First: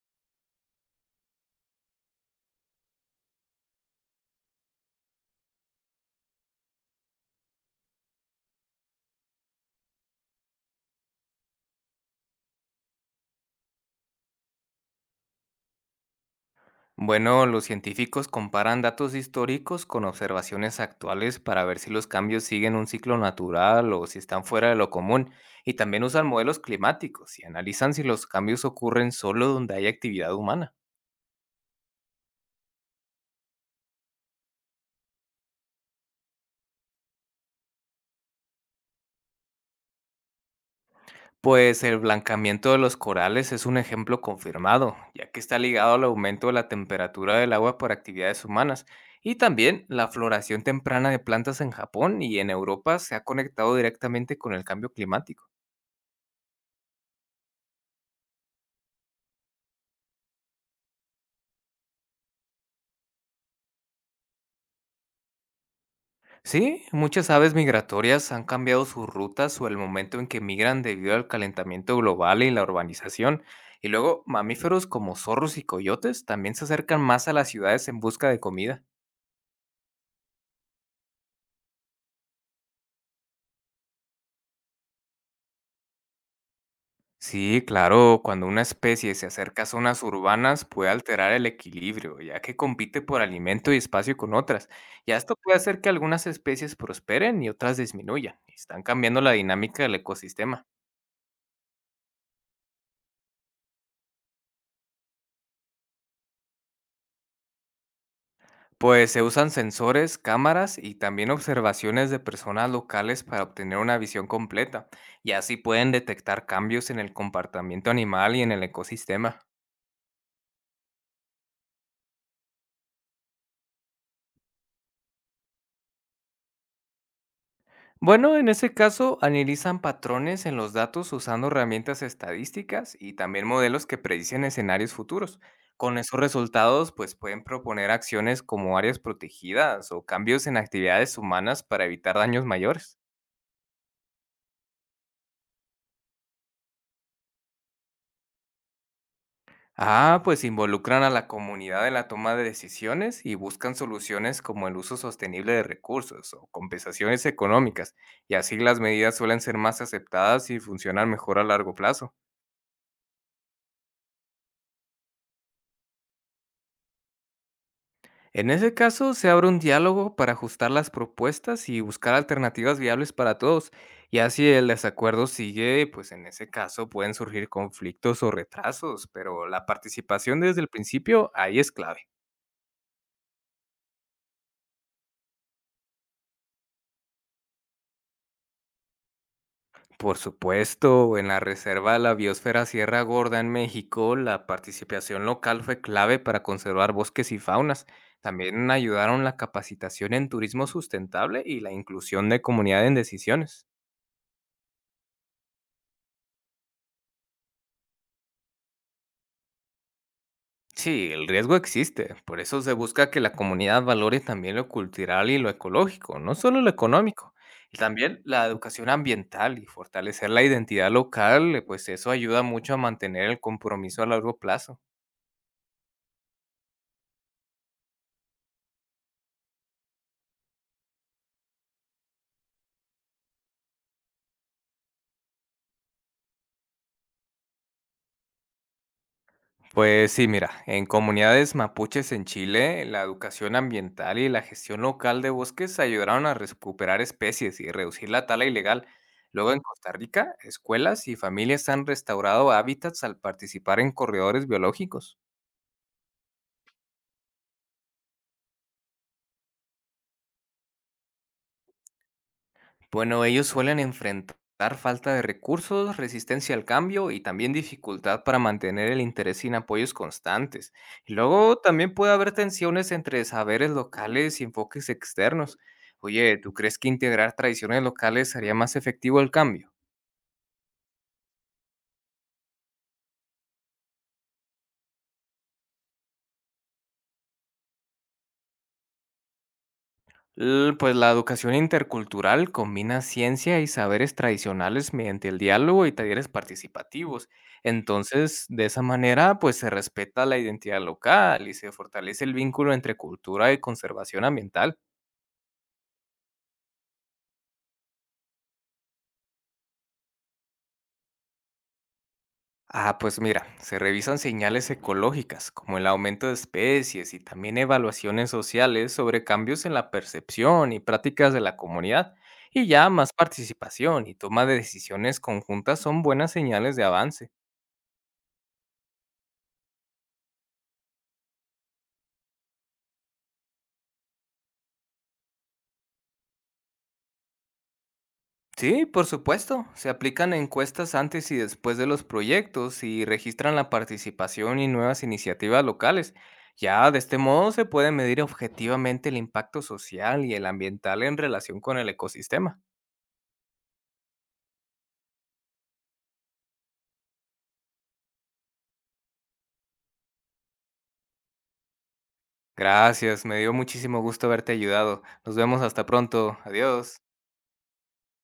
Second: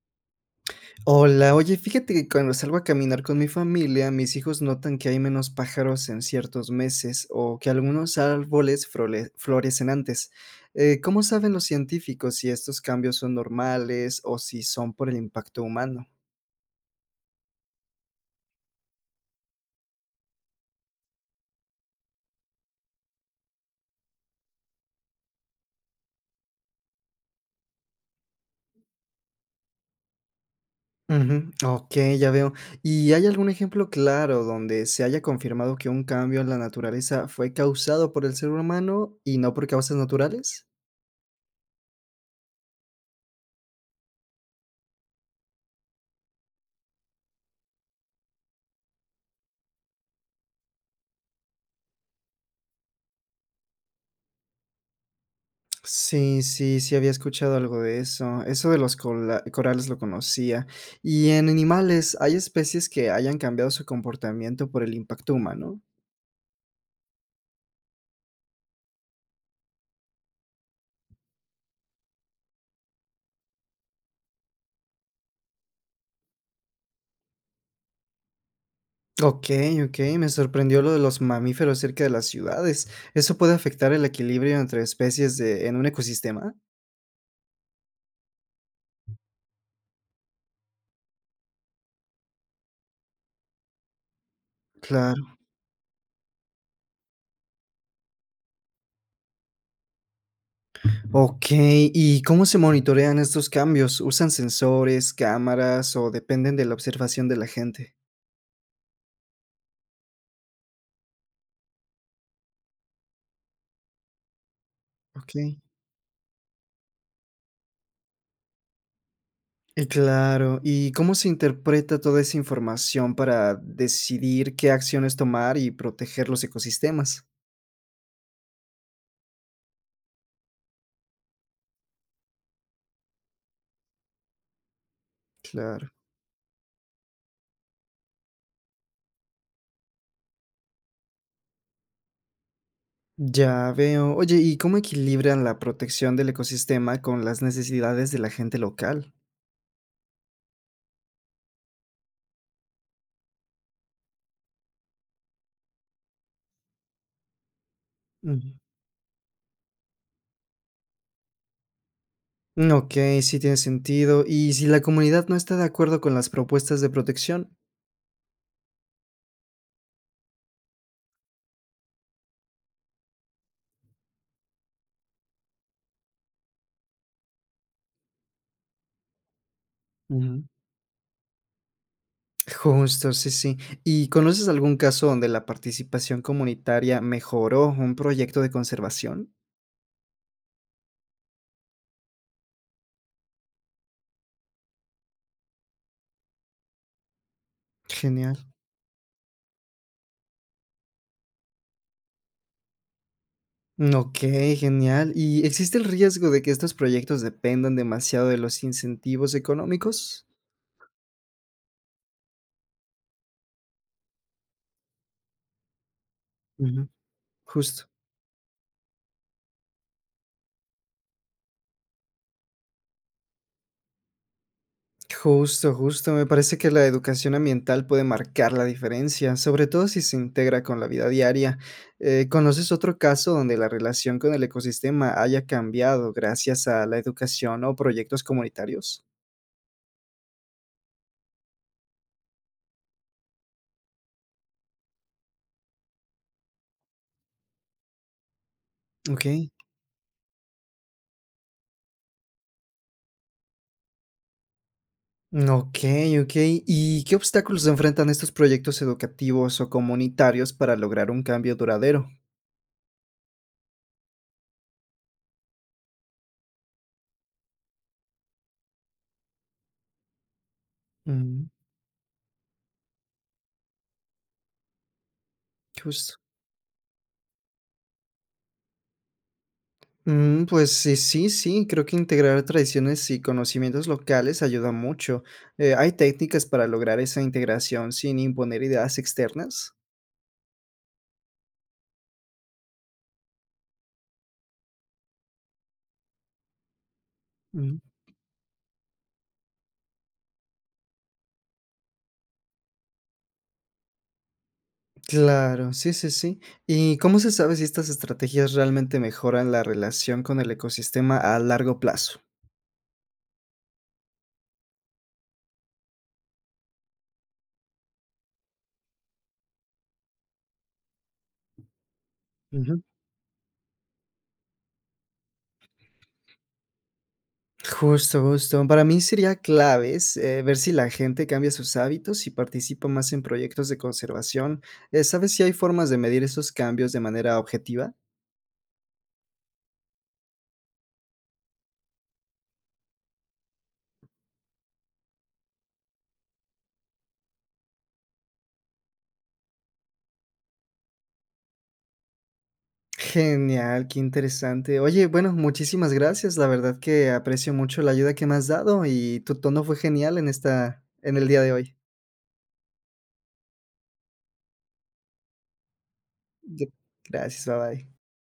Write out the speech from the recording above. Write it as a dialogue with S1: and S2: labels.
S1: Hola, oye, fíjate que cuando salgo a caminar con mi familia, mis hijos notan que hay menos pájaros en ciertos meses o que algunos árboles florecen antes. ¿Cómo saben los científicos si estos cambios son normales o si son por el impacto humano?
S2: Bueno, los científicos comparan datos históricos con observaciones actuales para ver si los cambios siguen un ciclo natural o si están fuera de lo común, y también usan modelos climáticos y analizan si los cambios ocurren solo donde hay actividad humana.
S1: Ujú, ok, ya veo. ¿Y hay algún ejemplo claro donde se haya confirmado que un cambio en la naturaleza fue causado por el ser humano y no por causas naturales?
S2: Pues el blancamiento de los corales es un ejemplo confirmado, ya que está ligado al aumento de la temperatura del agua por actividades humanas, y también la floración temprana de plantas en Japón y en Europa se ha conectado directamente con el cambio climático.
S1: Sí, sí, sí, había escuchado algo de eso. Eso de los corales lo conocía. Y en animales, ¿hay especies que hayan cambiado su comportamiento por el impacto humano?
S2: Sí, muchas aves migratorias han cambiado sus rutas o el momento en que migran debido al calentamiento global y la urbanización. Y luego, mamíferos como zorros y coyotes también se acercan más a las ciudades en busca de comida.
S1: Ok, ok, me sorprendió lo de los mamíferos cerca de las ciudades. ¿Eso puede afectar el equilibrio entre especies en un ecosistema?
S2: Sí, claro, cuando una especie se acerca a zonas urbanas puede alterar el equilibrio, ya que compite por alimento y espacio con otras. Y esto
S1: Claro.
S2: puede hacer que algunas especies prosperen y otras disminuyan. Están cambiando la dinámica del ecosistema.
S1: Ok, ¿y cómo se monitorean estos cambios? ¿Usan sensores, cámaras o dependen de la observación de la gente?
S2: Pues se usan sensores, cámaras y también observaciones de personas locales para obtener una visión completa, y
S1: Ok.
S2: así pueden detectar cambios en el comportamiento animal y en el ecosistema.
S1: Y claro, ¿y cómo se interpreta toda esa información para decidir qué acciones tomar y proteger los ecosistemas?
S2: Bueno, en ese caso analizan patrones en los datos usando herramientas estadísticas y también modelos que predicen escenarios futuros.
S1: Claro,
S2: Con esos resultados, pues pueden proponer acciones como áreas protegidas o cambios en actividades humanas para evitar daños mayores.
S1: ya veo. Oye, ¿y cómo equilibran la protección del ecosistema con las necesidades de la gente local?
S2: Ah, pues involucran a la comunidad en la toma de decisiones y buscan soluciones como el uso sostenible de recursos o compensaciones económicas, y
S1: Ujú.
S2: así las medidas suelen ser más aceptadas y funcionan mejor a largo plazo.
S1: Ok, sí tiene sentido. ¿Y si la comunidad no está de acuerdo con las propuestas de protección?
S2: En ese caso, se abre un diálogo para ajustar las propuestas y buscar alternativas viables para todos, y así el desacuerdo sigue, pues en ese caso pueden surgir conflictos o retrasos, pero la participación
S1: Ujú.
S2: desde el principio ahí es clave.
S1: Justo, sí, sí. ¿Y conoces algún caso donde la participación comunitaria mejoró un proyecto de conservación?
S2: Por supuesto, en la Reserva La Biosfera Sierra Gorda en México, la participación local fue clave para conservar bosques y faunas.
S1: Genial.
S2: También ayudaron la capacitación en turismo sustentable y la inclusión de comunidad en decisiones.
S1: Okey, genial. ¿Y existe el riesgo de que estos proyectos dependan demasiado de los incentivos económicos?
S2: Sí, el riesgo existe, por eso se busca que la comunidad valore también lo cultural y lo ecológico, no solo lo
S1: Ujú,
S2: económico. Y
S1: justo.
S2: también la educación ambiental y fortalecer la identidad local, pues eso ayuda mucho a mantener el compromiso a largo plazo.
S1: Justo, justo. Me parece que la educación ambiental puede marcar la diferencia, sobre todo si se integra con la vida diaria. ¿Conoces otro caso donde la relación con el ecosistema haya cambiado gracias a la educación o proyectos comunitarios?
S2: Pues sí, mira, en comunidades mapuches en Chile, la educación ambiental y la gestión local de bosques ayudaron a recuperar especies y reducir la tala ilegal.
S1: Okey.
S2: Luego en Costa Rica, escuelas y familias han restaurado hábitats al participar en corredores biológicos.
S1: Okey, okey. ¿Y qué obstáculos enfrentan estos proyectos educativos o comunitarios para lograr un cambio duradero?
S2: Bueno, ellos suelen enfrentar falta de recursos, resistencia al cambio y también dificultad para mantener el interés sin apoyos constantes. Y
S1: Mm,
S2: luego también puede haber tensiones entre saberes locales y enfoques externos.
S1: justo.
S2: Oye, ¿tú crees que integrar tradiciones locales haría más efectivo el cambio?
S1: Pues sí, sí, sí, creo que integrar tradiciones y conocimientos locales ayuda mucho. ¿Hay técnicas para lograr esa integración sin imponer ideas externas?
S2: Pues la educación intercultural combina ciencia y saberes tradicionales mediante el diálogo y talleres participativos.
S1: Mm,
S2: Entonces, de esa manera, pues se respeta la identidad local y se fortalece el vínculo entre cultura y conservación ambiental.
S1: claro, sí, sí, sí. ¿Y cómo se sabe si estas estrategias realmente mejoran la relación con el ecosistema a largo plazo?
S2: Ah, pues mira, se revisan señales ecológicas como el aumento de especies y también evaluaciones sociales sobre cambios en la percepción y prácticas de la comunidad. Y ya más participación y toma de decisiones conjuntas son buenas señales de avance.
S1: Justo, justo. Para mí sería claves, ver si la gente cambia sus hábitos y participa más en proyectos de conservación. ¿Sabes si hay formas de medir esos cambios de manera objetiva?
S2: Sí, por supuesto. Se aplican encuestas antes y después de los proyectos y registran la participación y nuevas iniciativas locales. Ya de este modo se puede medir objetivamente el impacto social y el ambiental en relación con el ecosistema.
S1: Genial, qué interesante. Oye, bueno, muchísimas gracias. La verdad que aprecio mucho la ayuda que me has dado y tu tono fue genial en esta, en el día de hoy.
S2: Gracias, me dio muchísimo gusto haberte ayudado. Nos vemos hasta pronto.
S1: Gra-
S2: Adiós.
S1: Gracias, bye bye.